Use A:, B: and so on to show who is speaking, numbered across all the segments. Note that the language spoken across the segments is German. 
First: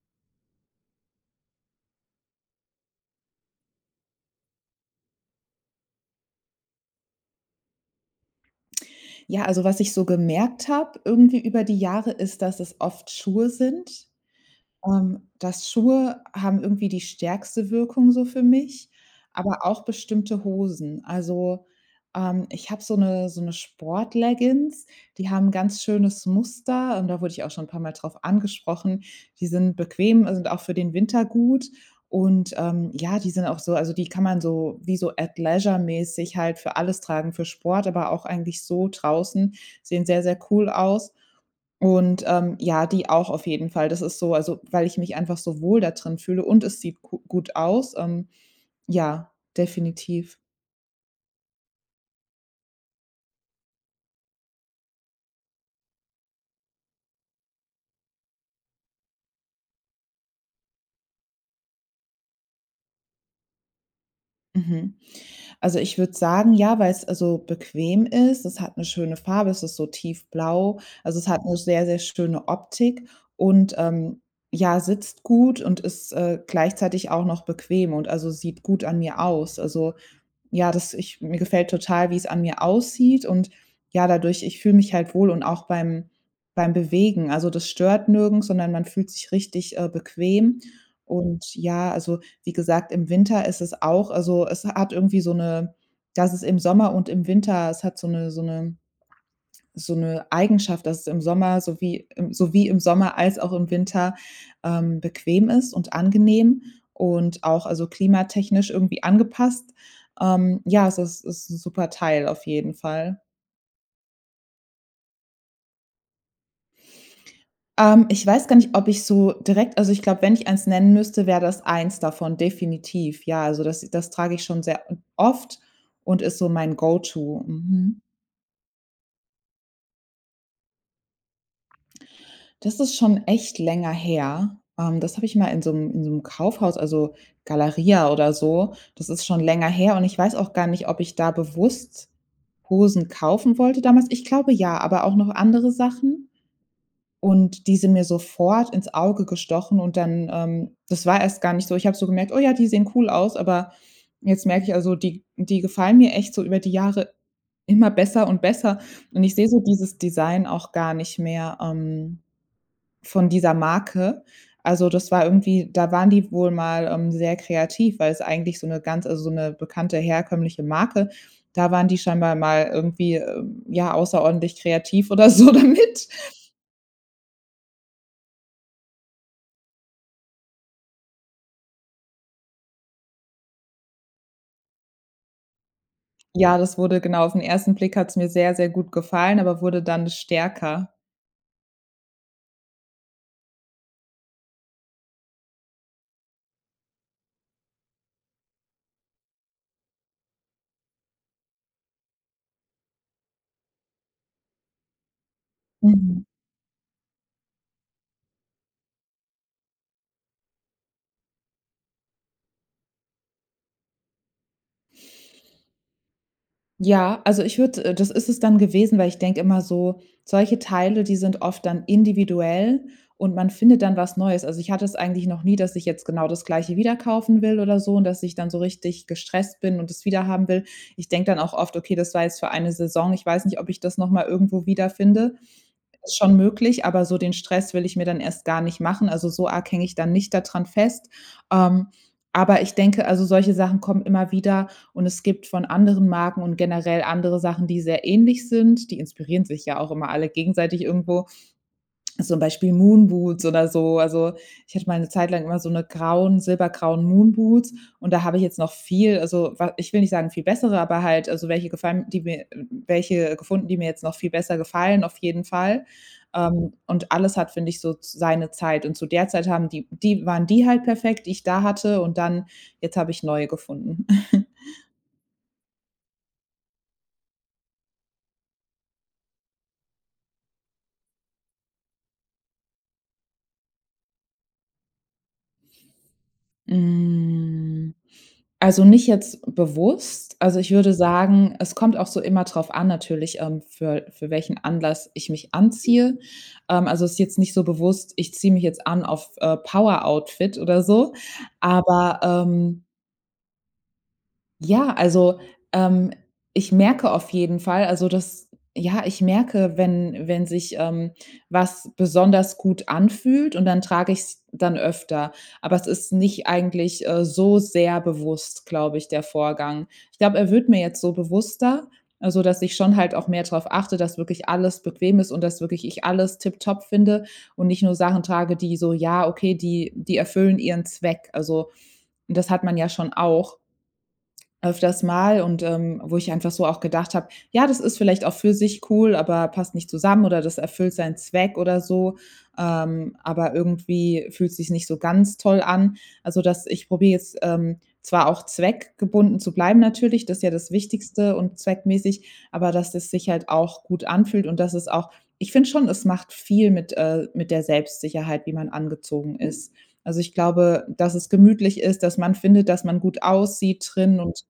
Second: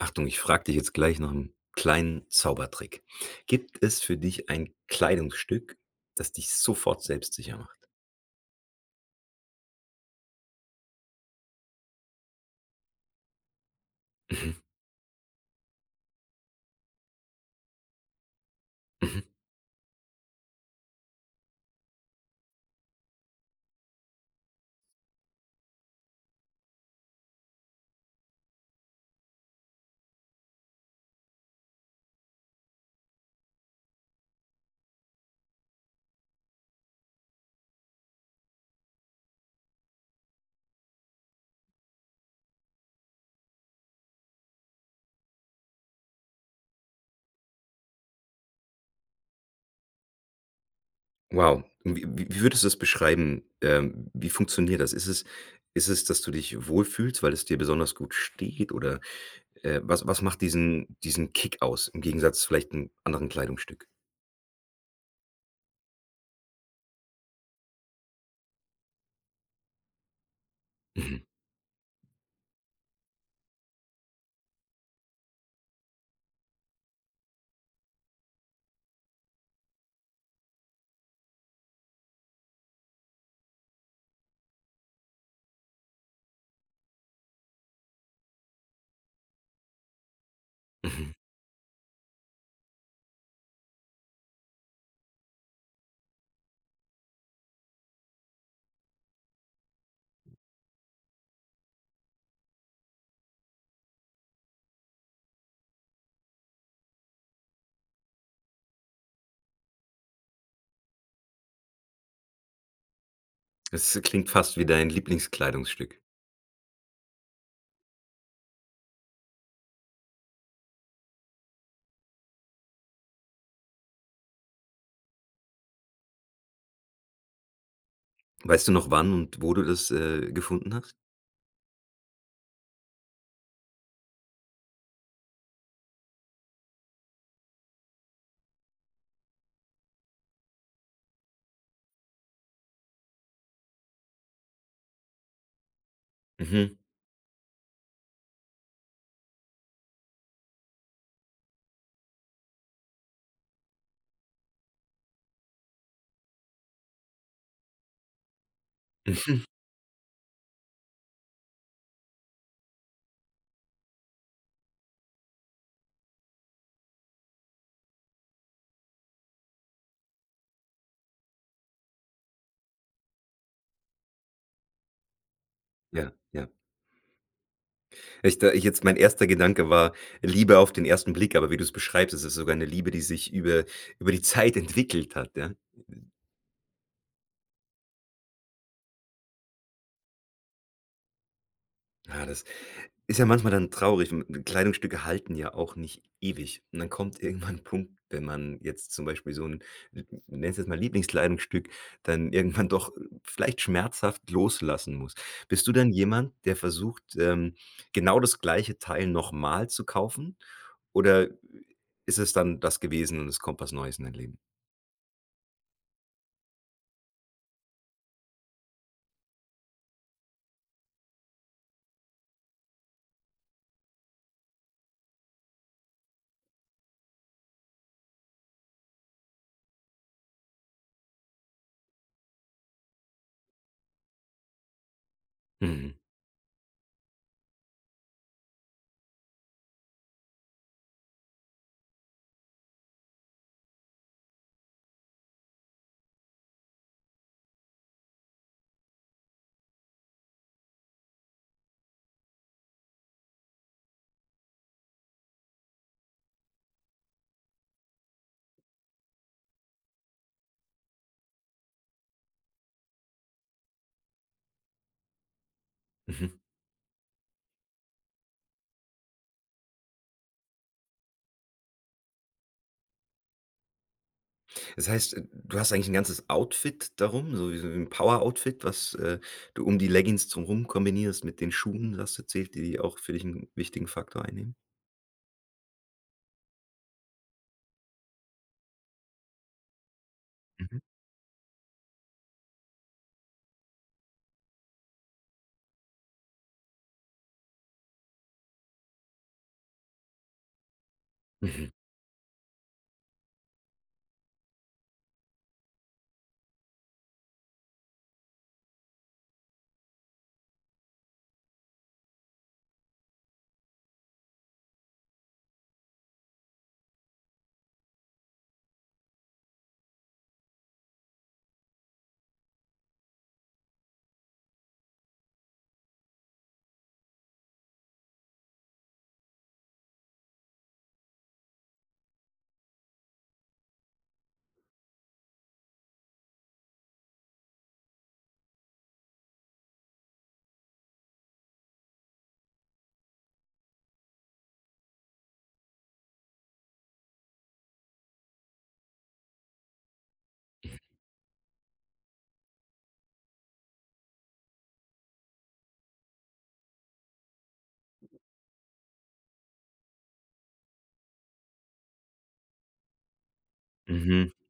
A: Achtung, ich frage dich jetzt gleich noch 'n kleinen Zaubertrick. Gibt es für dich ein Kleidungsstück, das dich sofort selbstsicher macht?
B: Ja, also was ich so gemerkt habe irgendwie über die Jahre ist, dass es oft Schuhe sind,
A: Mhm.
B: ähm, dass Schuhe haben irgendwie die stärkste Wirkung so für mich,
A: Mhm.
B: aber auch bestimmte Hosen. Also, ähm, ich habe so 'ne so 'ne Sportleggings, die haben 'n ganz schönes Muster, und da wurde ich auch schon 'n paarmal drauf angesprochen. Die sind bequem und sind auch für den Winter gut, und, ähm, ja, die sind auch so also, die kann man so, wie so Athleisure-mäßig halt für alles tragen, für Sport, aber auch eigentlich so draußen. Sehen sehr, sehr cool aus und, ähm, ja, die auch auf jeden Fall. Das ist so, also, weil ich mich einfach so wohl dadrin fühle und es sieht ku gut aus, ähm. Ja, definitiv.
A: Wow. W wie wie würdest du das beschreiben, äh, wie funktioniert das? Ist es ist es, dass du dich wohlfühlst, weil es dir besonders gut steht, oder, äh, was was macht diesen diesen Kick aus, im Gegensatz zu vielleicht 'n anderen Kleidungsstück?
B: Mhm. Also, ich würde sagen, ja, weil's, also, bequem ist. Es hat 'ne schöne Farbe, es ist so tiefblau, also,
A: Mhm.
B: es hat 'ne sehr, sehr schöne Optik und ähm, ja, sitzt gut und ist, äh, gleichzeitig auch noch bequem und, also, sieht gut an mir aus. Also, ja, das ich mir gefällt total, wie's an mir aussieht, und, ja, dadurch ich fühle mich halt wohl und auch beim beim Bewegen, also das stört nirgends, sondern man fühlt sich richtig, äh, bequem.
A: Mhm.
B: Und, ja, also wie gesagt, im Winter ist es auch also, es hat irgendwie so 'ne dass es im Sommer und im Winter es hat so 'ne so 'ne so 'ne Eigenschaft, dass es im Sommer so wie so wie im Sommer als auch im Winter, ähm, bequem ist und angenehm und auch, also, klimatechnisch irgendwie angepasst. Ähm, ja, also, es es ist 'n super Teil auf jeden Fall.
A: Es klingt fast wie dein Lieblingskleidungsstück.
B: Ähm, ich weiß gar nicht, ob ich so direkt also, ich glaube, wenn ich eins nennen müsste, wäre das eins davon, definitiv. Ja, also das das trage ich schon sehr oft und ist so mein Go-to. Mhm.
A: Weißt du noch, wann und wo du das, äh, gefunden hast?
B: Das ist schon echt länger her, ähm, das habe ich mal in so 'm in so 'm Kaufhaus, also Galeria oder so Das ist schon länger her und ich weiß auch gar nicht, ob ich da bewusst Hosen kaufen wollte damals. Ich glaube ja, aber auch noch andere Sachen,
A: Mhm.
B: und die sind mir sofort ins Auge gestochen und dann ähm, das war erst gar nicht so. Ich habe so gemerkt: „Oh ja, die sehen cool aus“, aber jetzt merke ich, also, die die gefallen mir echt so über die Jahre immer besser und besser, und ich
A: Mhm.
B: sehe so dieses Design auch gar nicht mehr, ähm, von dieser Marke. Also, das war irgendwie da waren die wohl mal, ähm, sehr kreativ, weil's eigentlich so 'ne ganz also, so 'ne bekannte herkömmliche Marke, da waren die scheinbar mal irgendwie, äh, ja, außerordentlich kreativ oder so damit.
A: Ja, ja. Ich da ich jetzt mein erster Gedanke war „Liebe auf den 1. Blick“, aber wie du's beschreibst, ist es sogar 'ne Liebe, die sich über über die Zeit entwickelt hat, ja?
B: Ja, das wurde genau, auf 'n 1. Blick hat's mir sehr, sehr gut gefallen, aber wurde dann stärker.
A: Ja, das ist ja manchmal dann traurig we m Kleidungsstücke halten ja auch nicht ewig und dann kommt irgendwann 'n Punkt, wenn man jetzt zum Beispiel so 'n 'n ich nenne es jetzt mal Lieblingskleidungsstück, dann irgendwann doch vielleicht schmerzhaft loslassen muss. Bist du dann
B: Mhm.
A: jemand, der versucht, ähm, genau das gleiche Teil noch mal zu kaufen, oder ist es dann das gewesen und es kommt was Neues in dein Leben?
B: Ja, also, ich würde äh, das ist es dann gewesen, weil ich denke immer so: „Solche Teile, die sind oft dann individuell und man findet dann was Neues.” Also, ich hatte es eigentlich noch nie, dass ich jetzt genau das Gleiche wieder kaufen will oder so und dass ich dann so richtig gestresst bin und es wiederhaben will. Ich denke dann auch oft: „Okay, das war jetzt für eine Saison, ich weiß nicht, ob ich das noch mal irgendwo wiederfinde.”
A: Mhm.
B: Ist schon möglich, aber so den Stress will ich mir dann erst gar nicht machen, also, so arg hänge ich dann nicht da dran fest. Ähm, aber ich denke, also, solche Sachen kommen immer wieder und es gibt von anderen Marken und generell andere Sachen, die sehr ähnlich sind. Die inspirieren sich ja auch immer alle gegenseitig irgendwo, zum Beispiel Moonboots oder so, also, ich hatte mal 'ne Zeit lang immer so 'ne grauen, silbergrauen Moonboots und da habe ich jetzt noch viel, also, wa ich will nicht sagen, viel bessere, aber halt, also, welche gefallen, die mir welche gefunden, die mir jetzt noch viel besser gefallen auf jeden Fall.
A: Mhm.
B: Ähm, und alles hat, finde ich, so seine Zeit und zu der Zeit haben die die waren die halt perfekt, die ich da hatte, und dann, jetzt habe ich neue gefunden.
A: Das heißt, äh, du hast eigentlich 'n ganzes Outfit darum, so wie so 'n Poweroutfit, was, äh, du um die Leggings drumrum kombinierst mit den Schuhen. Du hast erzählt, die die auch für dich 'n wichtigen Faktor einnehmen?
B: Hm, also nicht jetzt bewusst. Also, ich
A: Mhm.
B: würde sagen, es kommt auch so immer drauf an, natürlich, ähm, für für welchen Anlass ich mich anziehe, ähm, also, ist jetzt nicht so bewusst: „Ich ziehe mich jetzt an auf, äh, Power-Outfit“ oder so.
A: Mhm.
B: Aber, ähm ja, also, ähm, ich merke auf jeden Fall, also, das ja, ich merke, wenn wenn sich, ähm, was besonders gut anfühlt, und dann trage ich's dann öfter. Aber es ist nicht eigentlich, äh, so sehr bewusst, glaube ich, der Vorgang. Ich glaube, er wird mir jetzt so bewusster, also, dass ich schon halt auch mehr drauf achte, dass wirklich alles bequem ist und dass wirklich ich alles tiptop finde und nicht nur Sachen trage, die so ja, okay, die die erfüllen ihren Zweck. Also, das hat man ja schon auch öfters Mal, und, ähm, wo ich einfach so auch gedacht habe: „Ja, das ist vielleicht auch für sich cool, aber passt nicht zusammen oder das erfüllt seinen Zweck oder so, ähm, aber irgendwie fühlt sich's nicht so ganz toll an.” Also, dass ich probiere jetzt, ähm, zwar auch zweckgebunden zu bleiben natürlich, das ist ja das
A: Hm.
B: Wichtigste und zweckmäßig, aber dass das sich halt auch gut anfühlt und das ist auch ich finde schon, es macht viel mit äh, mit der Selbstsicherheit, wie man angezogen ist. Also, ich glaube, dass es gemütlich ist, dass man findet, dass man gut aussieht drin
A: Mhm.
B: und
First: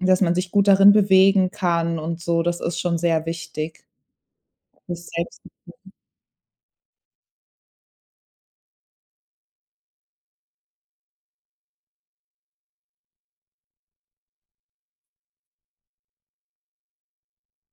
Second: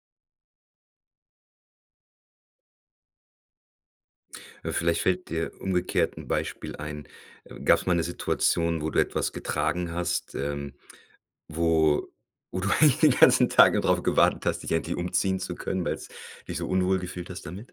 B: dass man sich gut darin bewegen kann und so, das ist schon sehr wichtig
A: Ja, vielleicht
B: für's
A: fällt dir
B: Selbstvertrauen.
A: umgekehrt 'n Beispiel ein. Gab's mal 'ne Situation, wo du etwas getragen hast, ähm, wo wo du eigentlich den ganzen Tag nur drauf gewartet hast, dich endlich umziehen zu können, weil's dich so unwohl gefühlt hast damit?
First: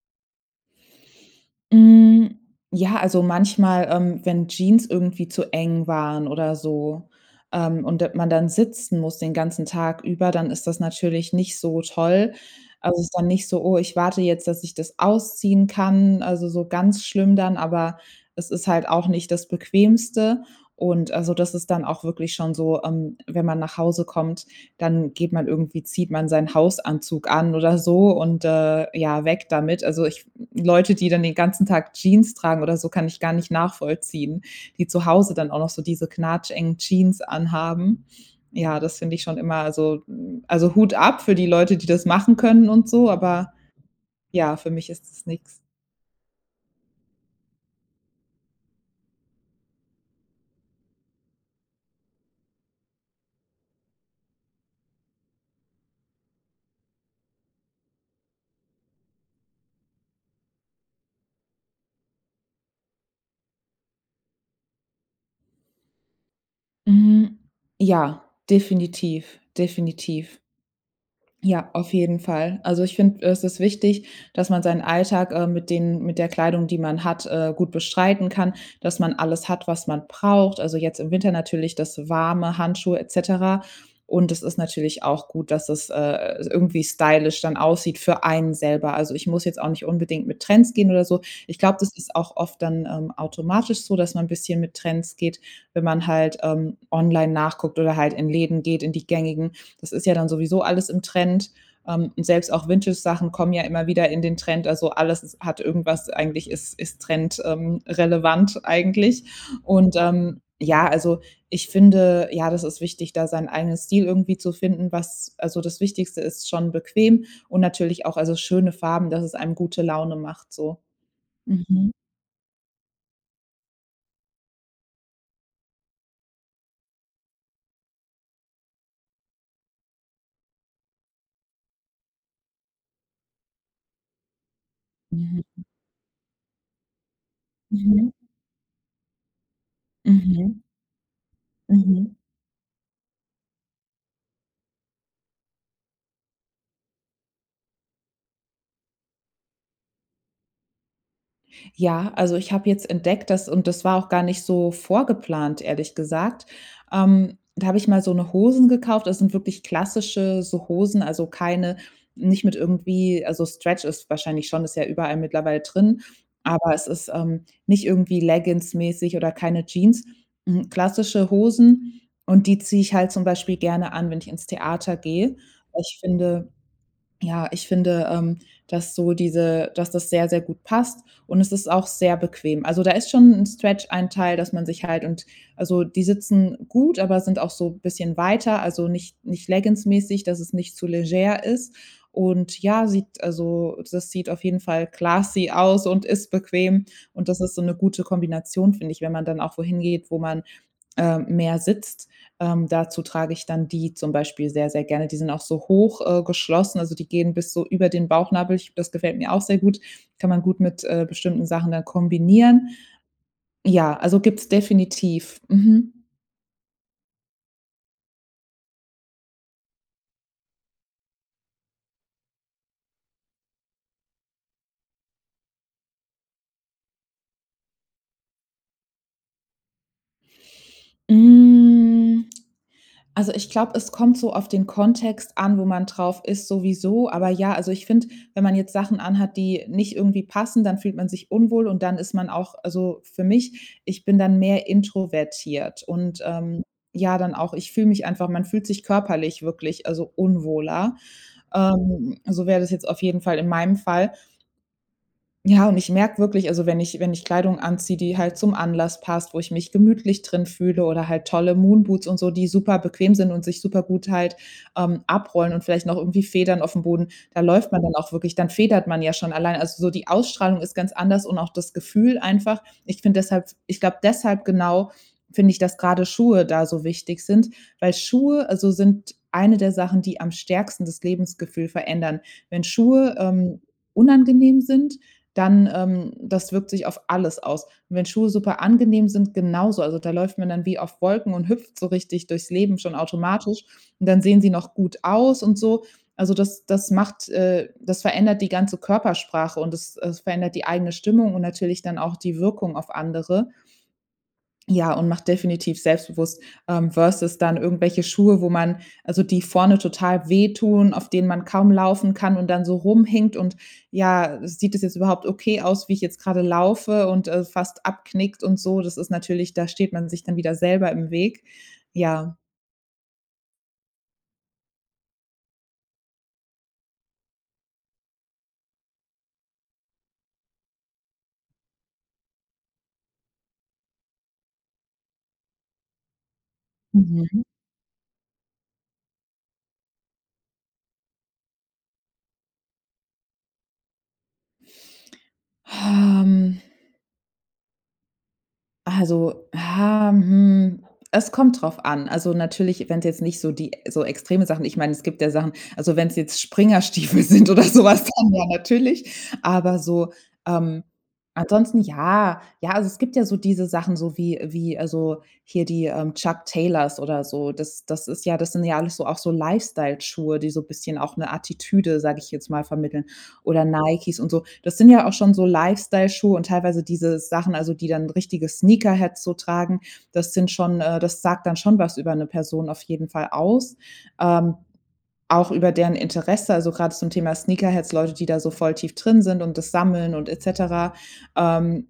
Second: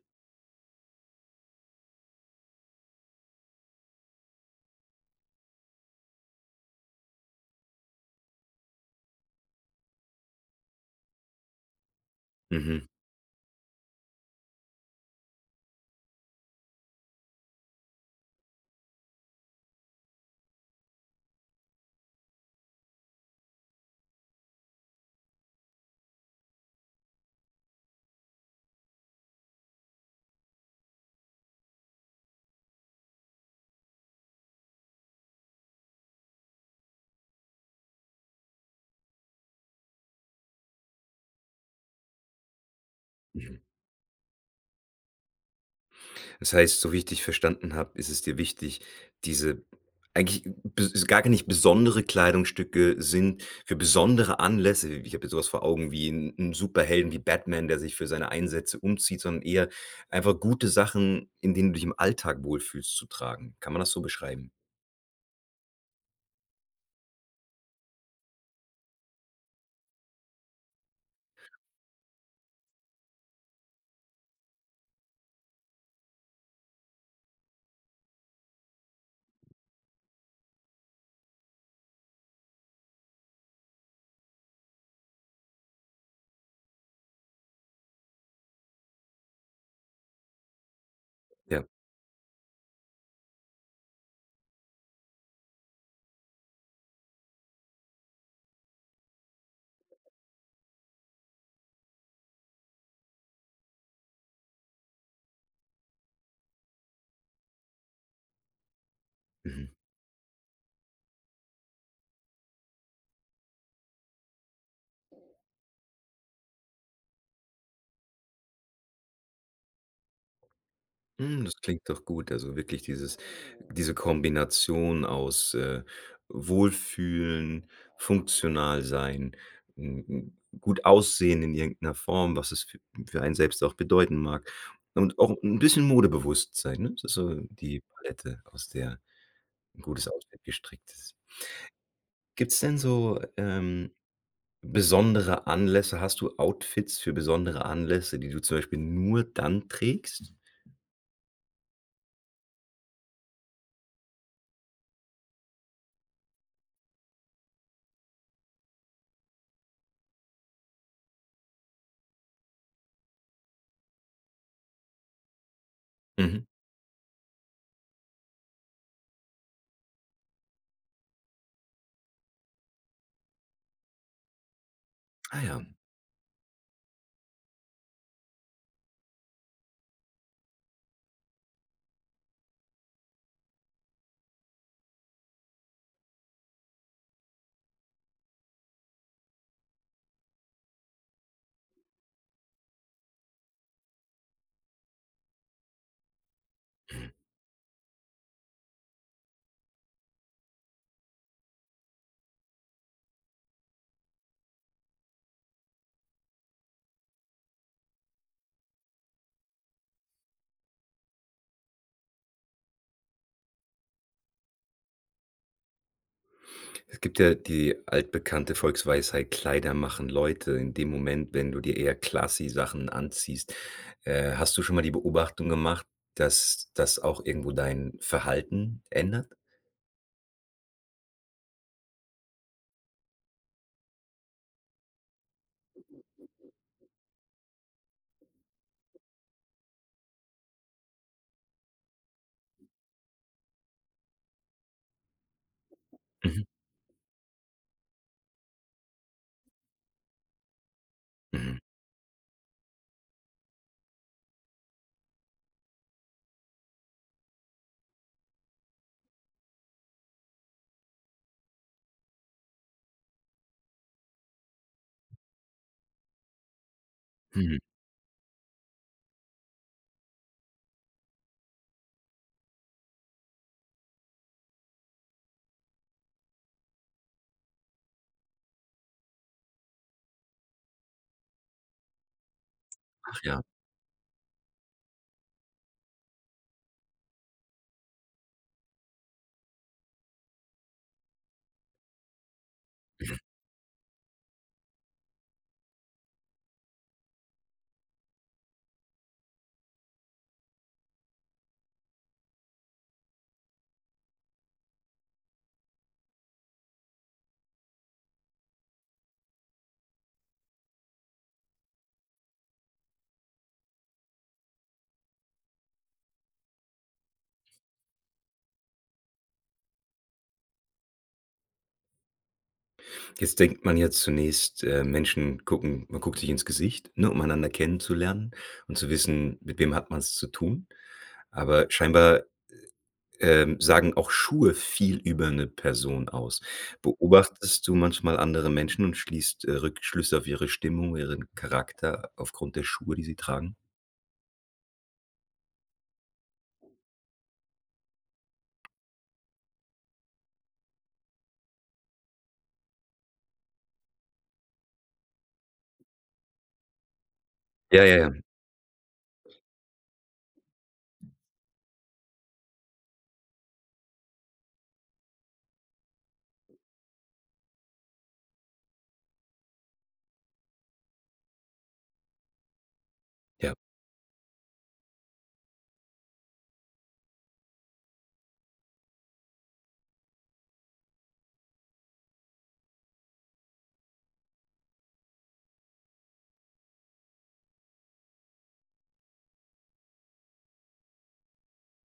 B: Hm. Ja, also, manchmal, ähm, wenn Jeans irgendwie zu eng waren oder so, ähm, und da man dann sitzen muss den ganzen Tag über, dann ist das natürlich nicht so toll.
A: Mhm.
B: Also, es ist dann nicht so: „Oh, ich warte jetzt, dass ich das ausziehen kann“, also, so ganz schlimm dann, aber es ist halt auch nicht das Bequemste und, also, das ist dann auch wirklich schon so, ähm, wenn man nach Hause kommt, dann geht man irgendwie zieht man seinen Hausanzug an oder so und, äh, ja, weg damit. Also, ich Leute, die dann den ganzen Tag Jeans tragen oder so, kann ich gar nicht nachvollziehen, die zu Hause dann auch noch so diese knatschengen Jeans anhaben. Ja, das finde ich schon immer also, hm, also, Hut ab für die Leute, die das machen können und so, aber
A: Mhm.
B: ja, für mich ist das nix.
A: Das heißt, so, wie ich verstanden habe, ist es dir wichtig, diese eigentlich be gar nicht besondere Kleidungsstücke sind für besondere Anlässe. Ich habe jetzt so was vor Augen wie 'n 'n Superhelden wie Batman, der sich für seine Einsätze umzieht, sondern eher einfach gute Sachen, in denen du dich im Alltag wohlfühlst, zu tragen. Kann man das so beschreiben?
B: Hm, ja, definitiv, definitiv. Ja, auf jeden Fall. Also, ich finde, es ist wichtig, dass man seinen Alltag, äh, mit denen mit der Kleidung, die man hat, äh, gut bestreiten kann, dass man alles hat, was man braucht. Also jetzt im Winter natürlich das warme Handschuhe et cetera. Und es ist natürlich auch gut, dass es, äh, irgendwie stylisch dann aussieht für einen selber. Also, ich muss jetzt auch nicht unbedingt mit Trends gehen oder so. Ich
A: Ja.
B: glaube, das ist auch oft dann, ähm, automatisch so, dass man 'n bisschen mit Trends geht, wenn man halt, ähm, online nachguckt oder halt in Läden geht, in die gängigen. Das ist ja dann sowieso alles im Trend, ähm, und selbst auch Vintage-Sachen kommen ja immer wieder in den Trend. Also, alles ist hat irgendwas eigentlich ist ist trend ähm, relevant eigentlich.
A: Mhm.
B: Und, ähm, ja, also ich finde, ja, das ist wichtig, da seinen eigenen Stil irgendwie zu finden, was also das Wichtigste ist schon bequem und natürlich auch, also, schöne Farben, dass es einem gute Laune macht so.
A: Hm, das klingt
B: Mhm.
A: doch gut, also wirklich dieses diese Kombination aus, äh, Wohlfühlen, funktional sein, 'n 'n gut aussehen in irgend 'ner Form, was es f für einen selbst auch bedeuten mag, und auch
B: Mhm.
A: 'n bisschen modebewusst sein, ne, das ist so die
B: Mhm.
A: Palette, aus der 'n gutes Outfit
B: Mhm.
A: gestrickt ist.
B: Mhm.
A: Gibt's denn so, ähm, besondere Anlässe? Hast du Outfits für besondere Anlässe, die du zum Beispiel nur dann trägst?
B: Ja, also, ich habe jetzt entdeckt, dass und das war auch gar nicht so vorgeplant, ehrlich gesagt, ähm, da habe ich mal so 'ne Hosen gekauft. Das sind wirklich klassische so Hosen, also, keine nicht mit irgendwie also, Stretch ist wahrscheinlich schon, ist ja überall mittlerweile drin.
A: Mhm.
B: Aber es ist, ähm, nicht irgendwie leggingsmäßig oder keine Jeans. Hm, klassische Hosen und die ziehe ich halt zum Beispiel gerne an, wenn ich ins Theater gehe.
A: Ah ja.
B: Ich finde ja, ich finde, ähm, dass so diese dass das sehr, sehr gut passt. Und es ist auch sehr bequem. Also, da ist schon 'n Stretch-Anteil, dass man sich halt und, also, die sitzen gut, aber sind auch so bisschen weiter. Also, nicht nicht leggingsmäßig, dass es nicht zu leger ist. Und, ja, sieht also, das sieht auf jeden Fall classy aus und ist bequem.
A: Mhm.
B: Und das ist so 'ne gute Kombination, finde ich, wenn man dann auch wo hingeht, wo man, äh, mehr sitzt. Ähm, dazu trage ich dann die zum Beispiel sehr, sehr gerne. Die sind auch so hoch, äh, geschlossen, also, die gehen bis so über den Bauchnabel. Ich glaube, das gefällt mir auch sehr gut. Kann man gut mit, äh, bestimmten Sachen dann kombinieren. Ja, also, gibt's definitiv. Mhm.
A: Es gibt ja die altbekannte Volksweisheit: „Kleider machen Leute.“ In dem Moment, wenn du dir eher classy Sachen anziehst, äh, hast du schon mal die Beobachtung gemacht, dass das auch irgendwo dein Verhalten ändert?
B: Hm. Also, ich glaube, es kommt so auf den Kontext an, wo man drauf ist, sowieso, aber, ja, also, ich finde, wenn man jetzt Sachen anhat, die nicht irgendwie passen, dann fühlt man sich unwohl und dann ist man auch also, für mich, ich bin dann mehr introvertiert und,
A: Mhm.
B: ähm, ja, dann auch ich fühle mich einfach man fühlt sich körperlich wirklich, also, unwohler.
A: Mhm.
B: Ähm, so wäre das jetzt auf jeden Fall in meinem Fall. Ja, und ich merke wirklich, also, wenn ich wenn ich Kleidung anziehe, die halt zum Anlass passt, wo ich mich gemütlich drin fühle, oder halt tolle Moonboots und so, die super bequem sind und sich supergut halt, ähm, abrollen und vielleicht noch irgendwie Federn auf'm Boden, da
A: Mhm.
B: läuft man dann auch wirklich, dann federt man ja schon allein. Also, so die Ausstrahlung ist ganz anders und auch das Gefühl einfach. Ich finde deshalb ich glaube deshalb, genau, finde ich, dass grade Schuhe da so wichtig sind, weil Schuhe, also, sind eine der Sachen, die am stärksten das Lebensgefühl verändern. Wenn Schuhe,
A: Ach ja.
B: ähm, unangenehm sind, dann ähm, das wirkt sich auf alles aus. Und wenn Schuhe super angenehm sind, genauso, also, da läuft man dann wie auf Wolken und hüpft so richtig durchs Leben schon
A: Mhm.
B: automatisch, und dann sehen sie noch gut aus und so. Also, das das macht äh, das verändert die ganze Körpersprache und das das verändert die eigene Stimmung und natürlich dann auch die Wirkung auf andere ja, und macht definitiv selbstbewusst, ähm, versus dann irgendwelche Schuhe, wo man also die vorne total wehtun, auf denen man kaum laufen kann und dann so rumhinkt, und: „Ja, sieht das jetzt überhaupt okay aus, wie ich jetzt gerade laufe?“ und, äh, fast abknickt und so. Das ist natürlich da steht man sich dann wieder selber im Weg. Ja.
A: Jetzt denkt man jetzt zunächst, äh, Menschen gucken man guckt sich ins Gesicht, ne, um einander kennenzulernen und zu wissen: „Mit wem hat man's zu tun?“ Aber scheinbar, äh ähm, sagen auch Schuhe viel über 'ne Person aus.
B: Mhm.
A: Beobachtest du manchmal andere Menschen und schließt, äh, Rückschlüsse auf ihre Stimmung, ihren Charakter aufgrund der Schuhe, die sie tragen?
B: Ähm. Also, ah, hm, es kommt drauf an. Also, natürlich, wenn's jetzt nicht so die so extreme Sachen Ich meine, es gibt ja Sachen. Also, wenn's jetzt Springerstiefel sind oder
A: Ja,
B: so
A: ja,
B: was,
A: ja.
B: dann ja, natürlich. Aber so, ähm, ansonsten ja, ja, also, es gibt ja so diese Sachen, so wie wie, also, hier die, ähm, Chuck Taylors oder so. Das das ist ja das sind ja alles so auch so Lifestyle-Schuhe, die so 'n bisschen auch 'ne Attitüde, sage ich jetzt mal, vermitteln.
A: Ja.
B: Oder Nikes und so. Das sind ja auch schon so Lifestyle-Schuhe und teilweise diese Sachen, also, die dann richtige Sneakerheads so tragen. Das sind schon äh, das sagt dann schon was über 'ne Person auf jeden Fall aus. Ähm, auch über deren Interesse, also, gerade zum Thema Sneakerheads, Leute, die da so voll tief drin sind und das sammeln und et cetera. Ähm,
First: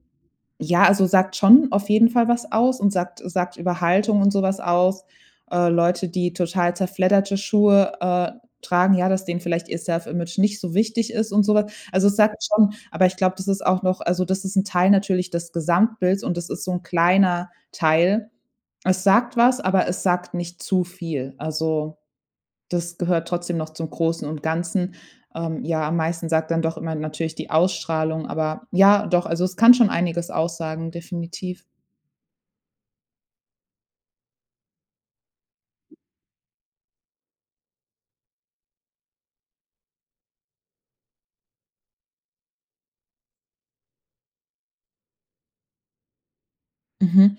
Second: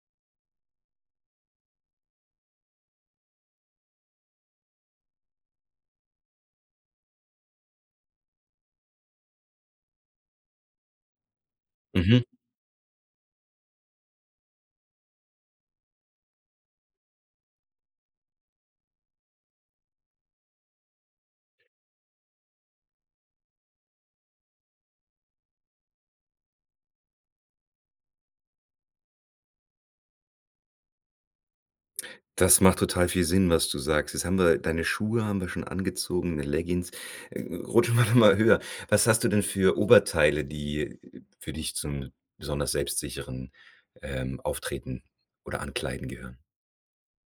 B: ja, also, sagt schon auf jeden Fall was aus und sagt sagt über Haltung und so was aus. Äh, Leute, die total zerfledderte Schuhe, äh, tragen, ja, dass denen vielleicht ihr self-image nicht so wichtig ist und so was. Also, es
A: Mhm.
B: sagt schon aber ich glaube, das ist auch noch Also, das ist 'n Teil natürlich des Gesamtbilds und das ist so 'n kleiner Teil. Es sagt was, aber es sagt nicht zu viel. Also, das gehört trotzdem noch zum Großen und Ganzen. Ähm, ja, am meisten sagt dann doch immer natürlich die Ausstrahlung, aber, ja, doch, also, es kann schon einiges aussagen, definitiv.
A: Das macht total viel Sinn, was du sagst. Jetzt haben wir deine Schuhe haben wir schon angezogen, 'ne Leggings. Äh, äh, rutschen wir doch mal höher. Was hast du denn für Oberteile, die für dich zum besonders selbstsicheren, ähm, Auftreten oder Ankleiden gehören?
B: Mhm.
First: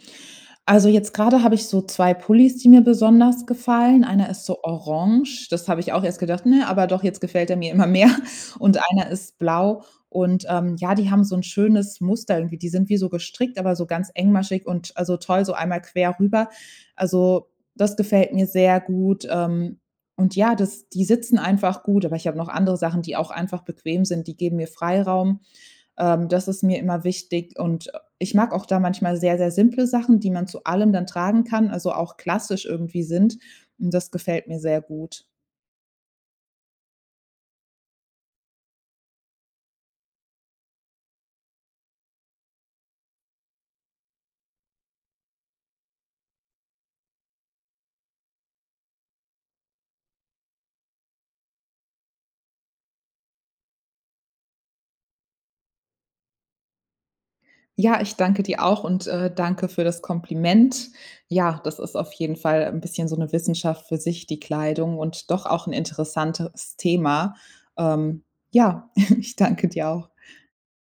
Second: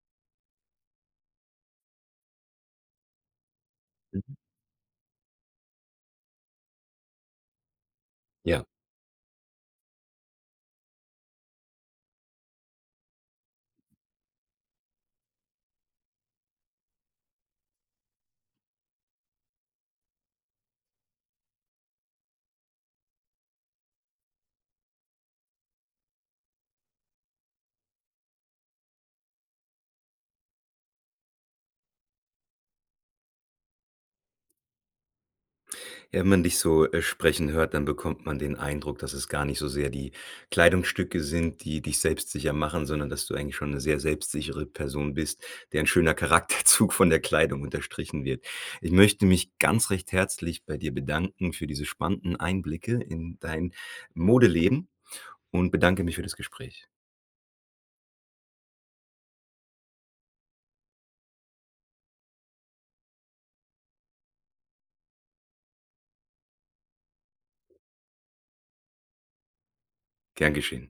B: Also, jetzt grade habe ich so 2 Pullis, die mir besonders gefallen. Einer
A: Mhm.
B: ist so orange das habe ich auch erst gedacht: „Ne”, aber doch, jetzt gefällt der mir immer mehr.
A: Ja.
B: Und einer ist blau und, ähm, ja, die haben so 'n schönes Muster irgendwie, die sind wie so gestrickt, aber so ganz engmaschig und, also, toll so einmal quer rüber. Also, das gefällt mir sehr gut, ähm, und, ja, das die sitzen einfach gut, aber ich habe noch andere Sachen, die auch einfach bequem sind. Die geben mir Freiraum, ähm, das ist mir immer wichtig, und ich mag auch da manchmal sehr, sehr simple Sachen, die man zu allem dann tragen kann, also auch klassisch irgendwie sind, und das gefällt mir sehr gut.
A: Wenn man dich so, äh, sprechen hört, dann bekommt man den Eindruck, dass es gar nicht so sehr die Kleidungsstücke sind, die dich selbstsicher machen, sondern dass du eigentlich schon 'ne sehr selbstsichere Person bist, deren schöner Charakterzug von der Kleidung unterstrichen wird. Ich möchte mich ganz recht herzlich bei dir bedanken für diese spannenden Einblicke in dein Modeleben und bedanke mich für das Gespräch.
B: Ja, ich danke dir auch und, äh, danke für das Kompliment. Ja, das ist auf jeden Fall 'n bisschen so 'ne Wissenschaft für sich, die Kleidung, und doch auch 'n interessantes Thema. Ähm, ja, ich danke dir auch.
A: Gern geschehen.